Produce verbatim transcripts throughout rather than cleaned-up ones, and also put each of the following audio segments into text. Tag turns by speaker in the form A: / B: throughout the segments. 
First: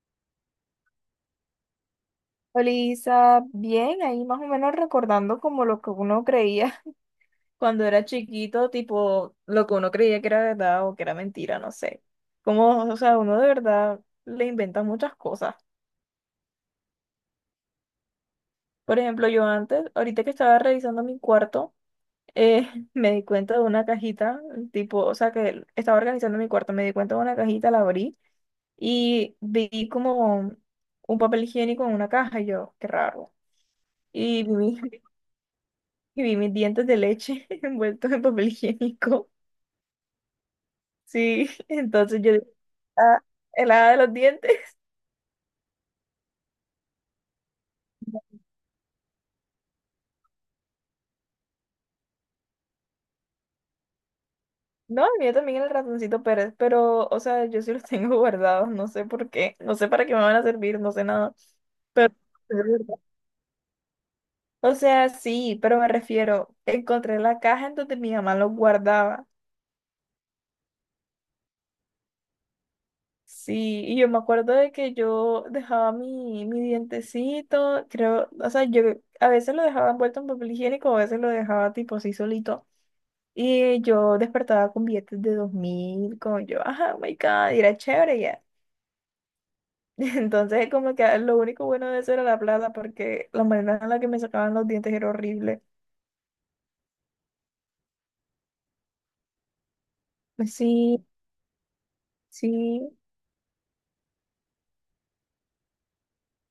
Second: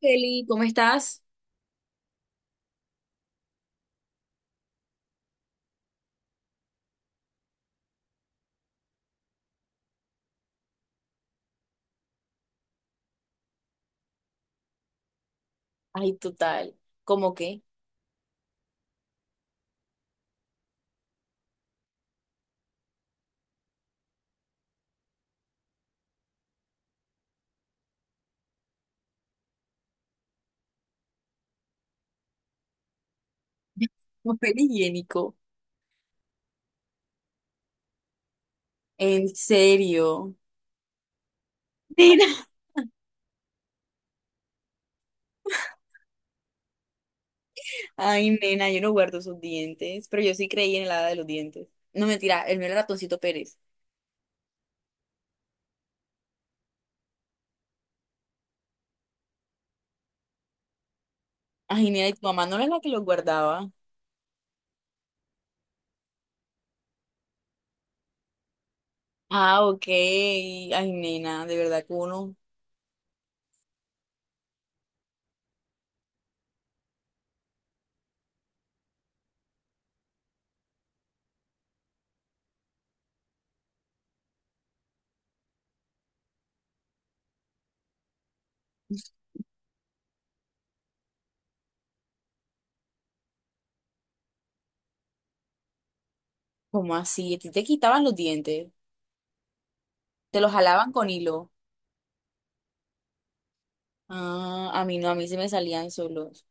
A: Kelly, ¿cómo estás?
B: Olisa, bien, ahí más o menos recordando como lo que uno creía cuando era chiquito, tipo lo que uno creía que era verdad o que era mentira, no sé. Como, o sea, uno de verdad le inventa muchas cosas.
A: Ay, total. ¿Cómo qué?
B: Por ejemplo, yo antes, ahorita que estaba revisando mi cuarto, eh, me di cuenta de una cajita, tipo, o sea, que estaba organizando mi cuarto, me di cuenta de una cajita, la abrí y vi como un papel higiénico en una caja y yo, qué raro. Y
A: Papel
B: vi
A: higiénico.
B: y vi mis dientes de leche envueltos en papel
A: En
B: higiénico.
A: serio.
B: Sí, entonces
A: Nena,
B: yo dije, ah, el hada de los dientes.
A: ay, nena, yo no guardo sus dientes, pero yo sí creí en el hada de los dientes. No, mentira, el mío era Ratoncito Pérez.
B: No, el mío también era el ratoncito Pérez, pero, o sea, yo sí los tengo guardados, no sé por qué, no sé para qué me van a servir, no sé nada,
A: Ay, nena, ¿y
B: pero...
A: tu mamá no era la que los guardaba?
B: O sea, sí, pero me refiero, encontré la caja en donde mi mamá los guardaba.
A: Ah, ok. Ay, nena, de verdad que uno...
B: Sí, y yo me acuerdo de que yo dejaba mi, mi dientecito, creo, o sea, yo a veces lo dejaba envuelto en papel higiénico, a veces lo dejaba tipo así solito. Y yo despertaba con billetes de dos mil como yo, ajá, oh my God, y era chévere ya. Entonces, como que ah, lo único bueno de eso era la plata, porque la manera en la que me sacaban los dientes era horrible.
A: ¿cómo así? ¿A ti te quitaban los dientes? ¿Te los jalaban
B: Sí,
A: con hilo?
B: sí,
A: Ah, a mí no, a mí se me salían solos.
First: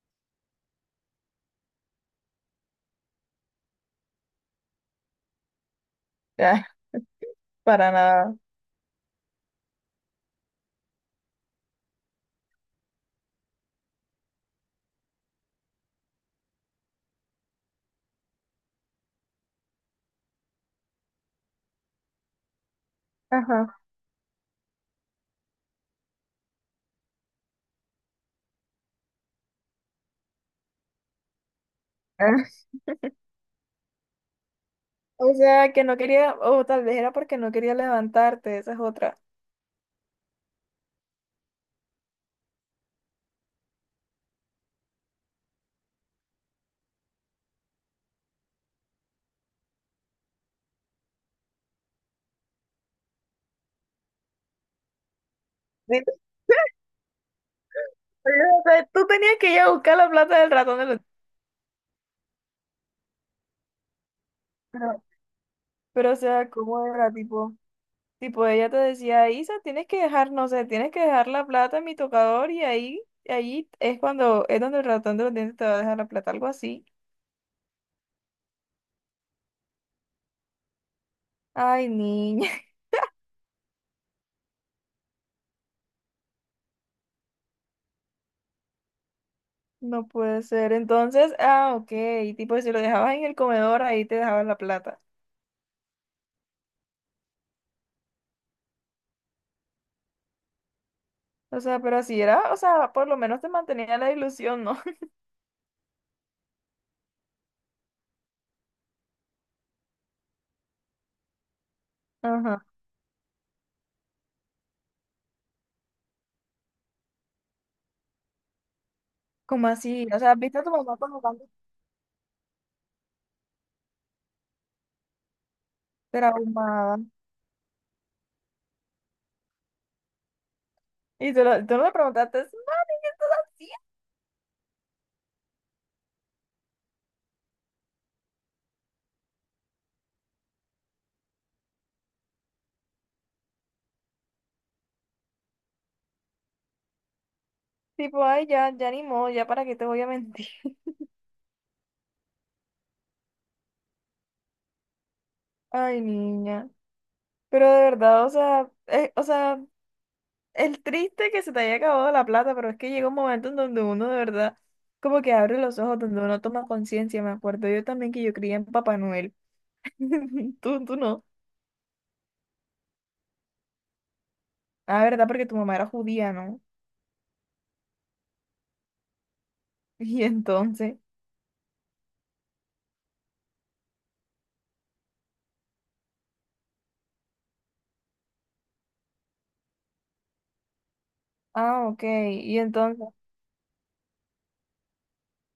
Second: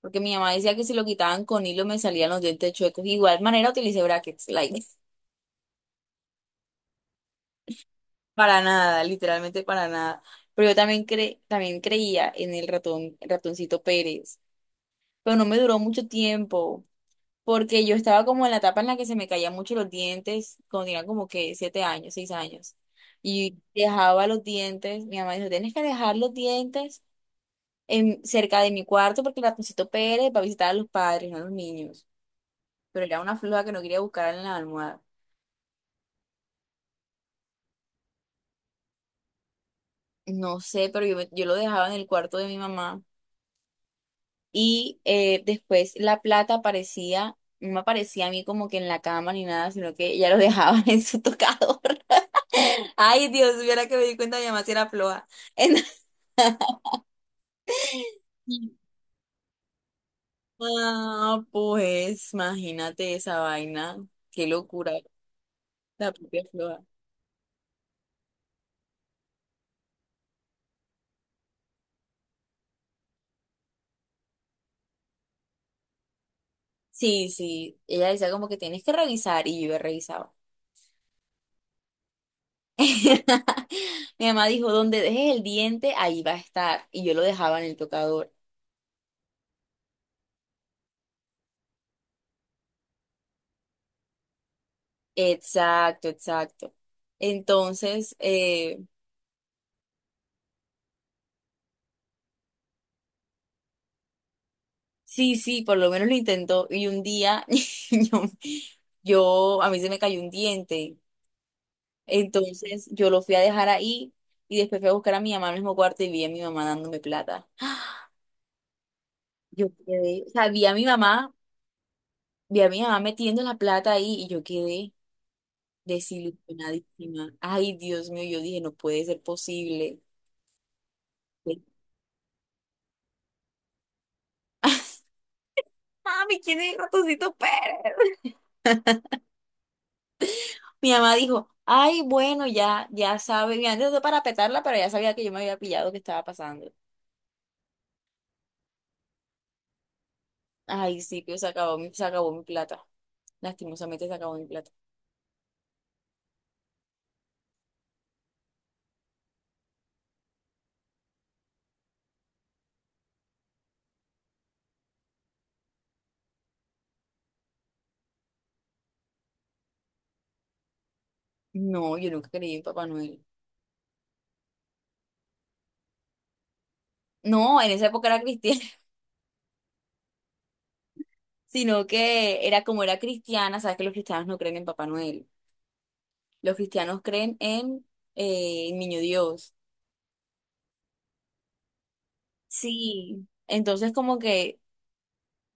A: Porque mi mamá decía que si lo quitaban con hilo me salían los dientes chuecos. Igual manera utilicé brackets, like.
B: ah, para nada.
A: Para nada, literalmente para nada. Pero yo también cre- también creía en el ratón, el ratoncito Pérez. Pero no me duró mucho tiempo, porque yo estaba como en la etapa en la que se me caían mucho los dientes, cuando tenía como que siete años, seis años. Y
B: Ajá.
A: dejaba los dientes, mi mamá dijo, tienes que dejar los dientes en, cerca de mi cuarto porque el ratoncito Pérez va a visitar a los padres, no a los niños.
B: Ah.
A: Pero era una floja que no quería buscar en la almohada.
B: O sea, que no quería, o tal vez era porque no quería levantarte, esa es otra.
A: No sé, pero yo, me- yo lo dejaba en el cuarto de mi mamá. Y eh, después la plata aparecía, no me aparecía a mí como que en la cama ni nada, sino que ella lo dejaba en su tocador. Ay, Dios, viera que me di cuenta, mi mamá si era floja.
B: Sí.
A: Entonces,
B: O sea, tú tenías que ir a buscar la plata del ratón de los...
A: ah, pues, imagínate esa vaina. Qué locura,
B: Pero,
A: la
B: pero, o
A: propia
B: sea,
A: floja.
B: ¿cómo era, tipo? Tipo, ella te decía, Isa, tienes que dejar, no sé, tienes que dejar la plata en mi tocador y ahí, ahí es cuando, es donde el ratón de los dientes te va a dejar la plata, algo así.
A: Sí, sí, ella decía como que tienes que revisar y yo revisaba.
B: Ay, niña,
A: Mi mamá dijo, donde dejes el diente, ahí va a estar. Y yo lo dejaba en el tocador.
B: no puede ser. Entonces, ah, ok, tipo, si lo dejabas en el comedor, ahí te dejaban la plata.
A: Exacto, exacto. Entonces, eh,
B: O sea, pero así era, o sea, por lo menos te mantenía la ilusión, ¿no?
A: sí, sí, por lo menos lo intentó y un día, yo, yo- a mí se me cayó un diente.
B: Ajá.
A: Entonces yo lo fui a dejar ahí y después fui a buscar a mi mamá al mismo cuarto y vi a mi mamá dándome plata.
B: ¿Cómo
A: Yo
B: así? O
A: quedé, o
B: sea,
A: sea,
B: viste a
A: vi
B: tu
A: a mi
B: mamá como
A: mamá,
B: tanto
A: vi a mi mamá metiendo la plata ahí y yo quedé
B: traumada.
A: desilusionadísima. Ay, Dios mío, yo dije, no puede ser posible.
B: Y tú, lo- tú no le preguntaste, mami, ¿qué estás haciendo?
A: Mami, ¿quién es Ratoncito Pérez? Mi mamá dijo, ay, bueno, ya, ya sabe, y antes de para petarla, pero ya sabía que yo me había pillado que estaba pasando.
B: Tipo, ay, ya, ya ni modo, ya para qué te voy a mentir.
A: Ay, sí, pero se acabó mi, se acabó mi plata. Lastimosamente se acabó mi plata.
B: Ay, niña. Pero de verdad, o sea, eh, o sea, el triste que se te haya acabado la plata, pero es que llega un momento en donde uno de verdad como que abre los ojos, donde uno toma conciencia. Me acuerdo yo también que yo creía en Papá Noel. Tú, tú no.
A: No, yo nunca creí en Papá Noel.
B: Ah, verdad, porque tu mamá era judía, ¿no?
A: No, en esa época era cristiana,
B: Y entonces,
A: sino que era, como era cristiana, sabes que los cristianos no creen en Papá Noel. Los cristianos creen en eh, en Niño Dios.
B: ah, ok, y entonces,
A: Sí. Entonces como que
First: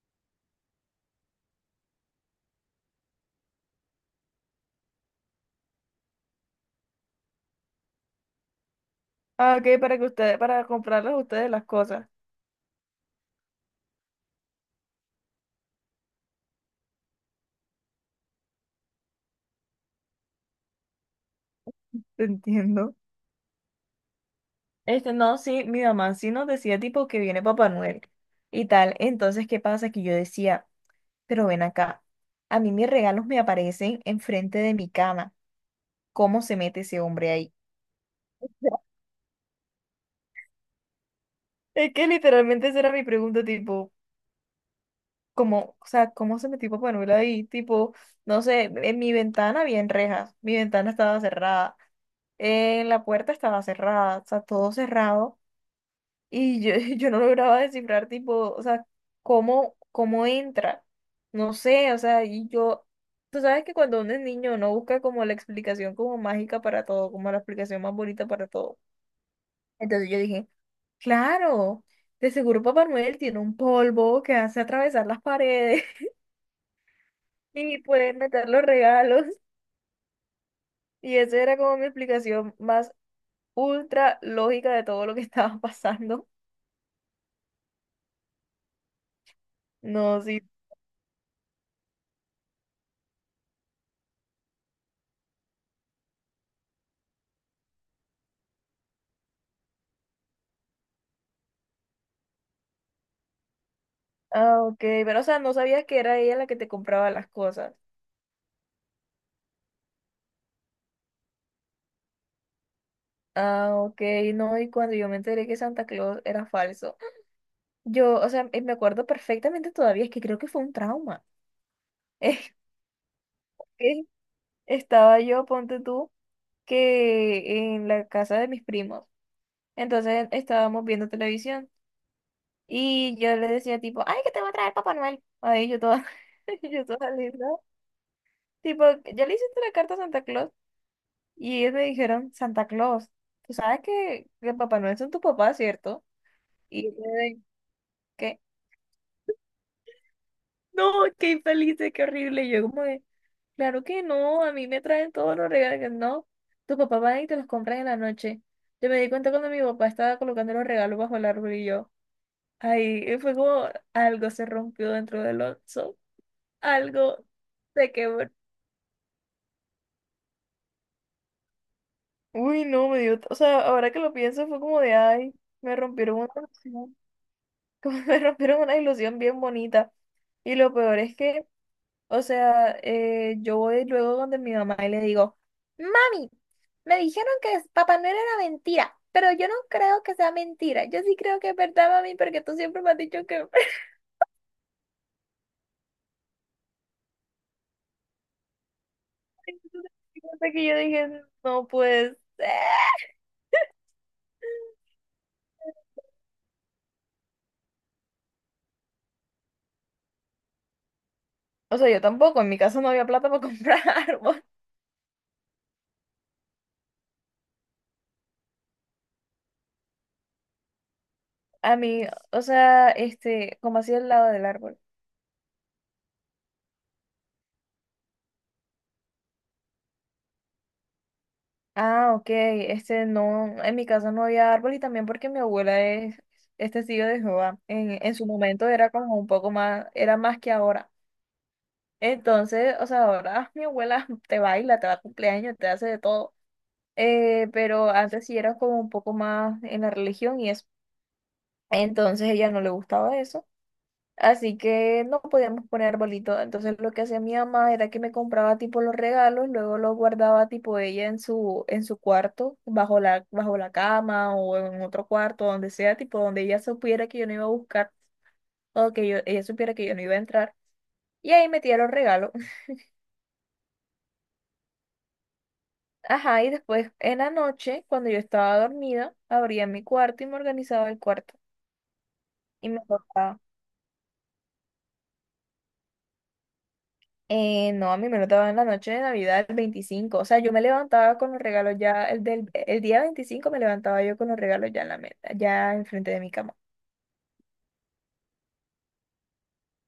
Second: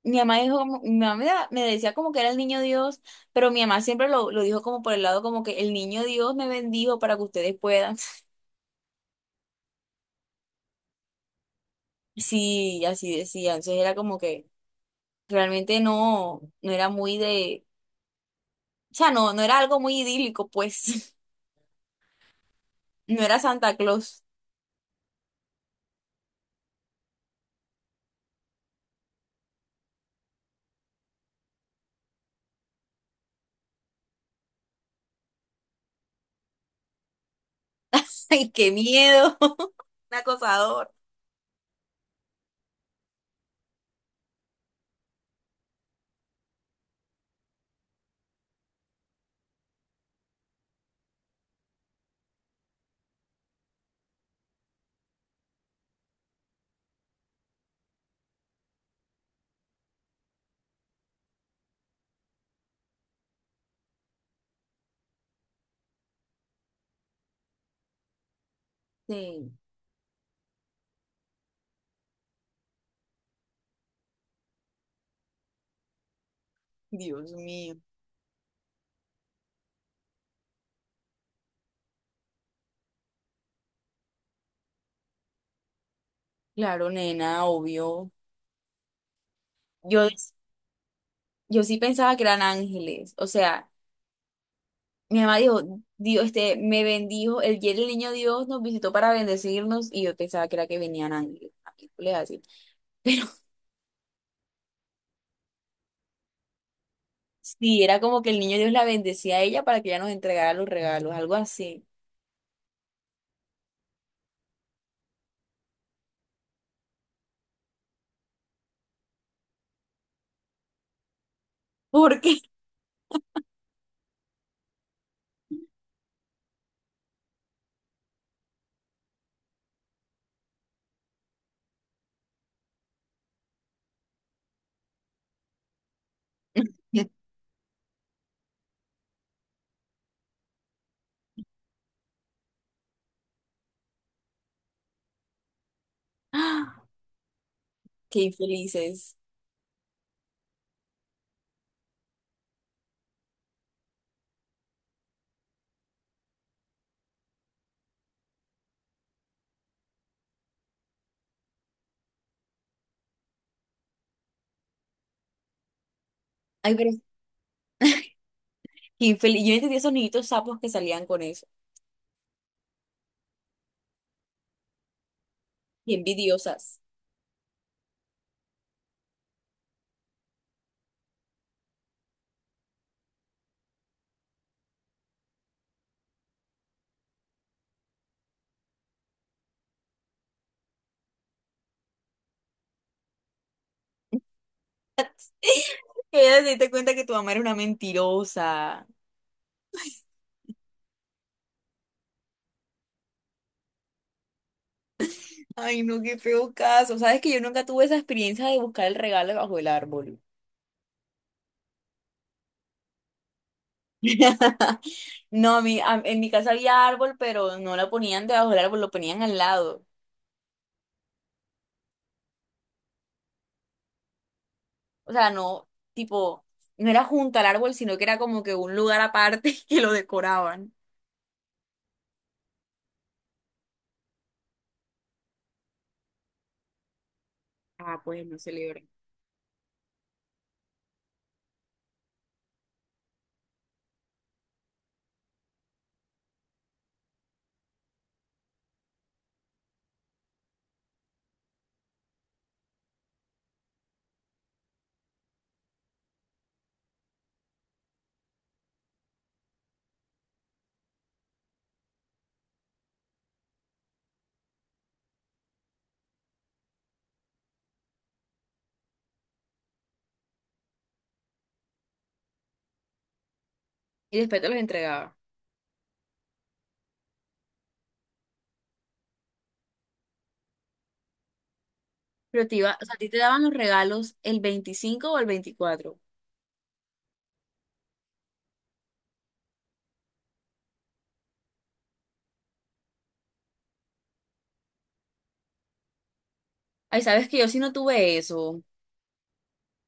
A: mi mamá dijo, como- mi mamá me da- me decía como que era el niño Dios, pero mi mamá siempre lo, lo dijo como por el lado como que el niño Dios me bendijo para que ustedes puedan.
B: ah, ok, para que ustedes, para comprarles a ustedes las cosas.
A: Sí, así decía. Entonces era como que realmente no, no era muy de, o sea, no, no era algo muy idílico, pues.
B: Te entiendo.
A: No era Santa Claus.
B: Este, no, sí, mi mamá sí nos decía tipo que viene Papá Noel y tal. Entonces, ¿qué pasa? Que yo decía. Pero ven acá, a mí mis regalos me aparecen enfrente de mi cama. ¿Cómo se mete ese hombre ahí?
A: ¡Ay, qué miedo! Un acosador.
B: Es que literalmente esa era mi pregunta, tipo, ¿cómo, o sea, cómo se metió Papá Noel ahí? Tipo, no sé, en mi ventana había rejas, mi ventana estaba cerrada, eh, la puerta estaba cerrada, o sea, todo cerrado. Y yo, yo no lograba descifrar, tipo, o sea, cómo, cómo entra. No sé, o sea, y yo, tú sabes que cuando uno es niño no busca como la explicación como mágica para todo, como la explicación más bonita para todo.
A: Sí,
B: Entonces yo dije, claro, de seguro Papá Noel tiene un polvo que hace atravesar las paredes
A: Dios mío.
B: y pueden meter los regalos. Y esa era como mi explicación más ultra lógica de todo lo que estaba pasando.
A: Claro, nena, obvio.
B: No,
A: Yo,
B: sí.
A: yo sí pensaba que eran ángeles. O sea, mi mamá dijo, Dios, este, me bendijo, el día del niño Dios nos visitó para bendecirnos, y yo pensaba que era que venían ángeles, películas así. Pero
B: Ah, ok, pero o sea, no sabías que era ella la que te compraba las cosas.
A: sí, era como que el niño Dios la bendecía a ella para que ella nos entregara los regalos, algo así.
B: Ah, ok, no, y cuando yo me enteré que Santa Claus era falso, yo, o sea, eh, me acuerdo perfectamente todavía, es que creo que fue un trauma.
A: ¿Por
B: Es
A: qué?
B: que estaba yo, ponte tú, que en la casa de mis primos, entonces estábamos viendo televisión y yo le decía tipo, ay, que te va a traer Papá Noel. Ahí yo toda, yo toda linda, tipo, ¿ya le hiciste la carta a Santa Claus? Y ellos me dijeron, Santa Claus, tú sabes que, que Papá Noel son tu papá, ¿cierto?
A: ¡Ah!
B: Y yo quedé,
A: Qué
B: ¿qué?
A: infelices.
B: No, qué infelices, qué horrible. Y yo como de, claro que no, a mí me traen todos los regalos. Que no, tu papá va y te los compra en la noche. Yo me di cuenta cuando mi papá estaba colocando los regalos bajo el árbol y yo, ay, y fue como algo se rompió dentro del oso,
A: Ay, pero
B: algo se quebró.
A: qué infeliz. Yo no entendía esos niñitos sapos que salían con eso.
B: Uy, no, me dio, o sea, ahora que lo pienso fue como de, ay, me
A: Qué
B: rompieron una
A: envidiosas.
B: como me rompieron una ilusión bien bonita. Y lo peor es que, o sea, eh, yo voy luego donde mi mamá y le digo, mami, me dijeron que es- Papá Noel era mentira, pero yo no creo que sea mentira. Yo sí creo que es verdad, mami, porque tú siempre me has dicho que...
A: Que ellas se diste cuenta que tu mamá era una mentirosa.
B: Hasta que yo dije, no, pues...
A: Ay, no, qué feo caso. Sabes que yo nunca tuve esa experiencia de buscar el regalo bajo el árbol.
B: O sea, yo tampoco, en mi casa no había plata para comprar árbol.
A: No, a mí, a- en mi casa había árbol, pero no lo ponían debajo del árbol, lo ponían al lado.
B: A mí, o sea, este, como así al lado del árbol.
A: O sea, no, tipo, no era junto al árbol, sino que era como que un lugar aparte que lo decoraban.
B: Ah, ok. Este no, en mi casa no había árbol y también porque mi abuela es, es testigo de Jehová. En,
A: Ah,
B: en
A: pues
B: su
A: no se
B: momento
A: libra.
B: era como un poco más, era más que ahora. Entonces, o sea, ahora mi abuela te baila, te va a cumpleaños, te hace de todo. Eh, pero antes sí era como un poco más en la religión y eso. Entonces ella no le gustaba eso. Así que no podíamos poner arbolito. Entonces lo que hacía mi mamá era que me compraba tipo los regalos, luego los guardaba tipo ella en su, en su cuarto, bajo la, bajo la cama o en otro cuarto, donde sea, tipo donde ella supiera que yo no iba a buscar o que yo, ella supiera que yo no iba a entrar. Y ahí metía los regalos.
A: Y después te los entregaba.
B: Ajá, y después en la noche, cuando yo estaba dormida, abría mi cuarto y me organizaba el cuarto.
A: Pero te
B: Y
A: iba,
B: me
A: o sea, ¿a ti te
B: acostaba.
A: daban los regalos el veinticinco o el veinticuatro?
B: Eh, no, a mí me lo daban en la noche de Navidad, el veinticinco. O sea, yo me levantaba con los regalos ya, el del, el día veinticinco me levantaba yo con los regalos ya en la mesa, ya enfrente de mi cama.
A: Ay, sabes que yo sí no tuve eso. O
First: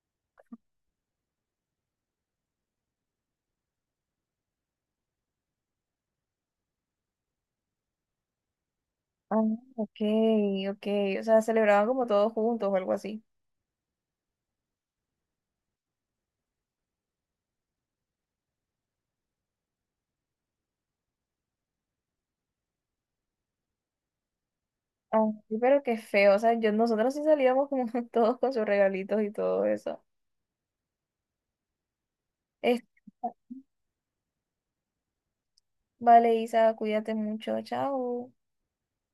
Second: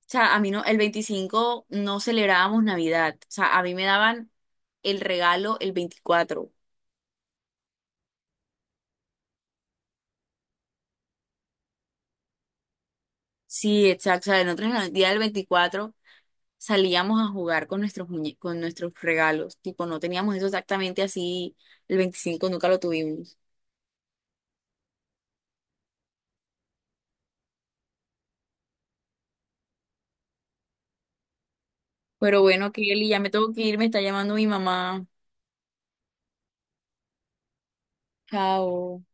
A: sea, a mí no, el veinticinco no celebrábamos Navidad. O sea, a mí me daban el regalo el veinticuatro.
B: Ah, ok, ok. O sea, celebraban como todos juntos o algo así.
A: Sí, exacto. O sea, nosotros en el día del veinticuatro salíamos a jugar con nuestros muñe- con nuestros regalos. Tipo, no teníamos eso exactamente así. El veinticinco nunca lo tuvimos.
B: Ah, sí, pero qué feo. O sea, yo, nosotros sí salíamos como todos con sus regalitos y todo eso.
A: Pero bueno,
B: Es-
A: Kelly, ya me tengo que ir, me está llamando mi mamá.
B: vale, Isa, cuídate mucho. Chao.
A: Chao.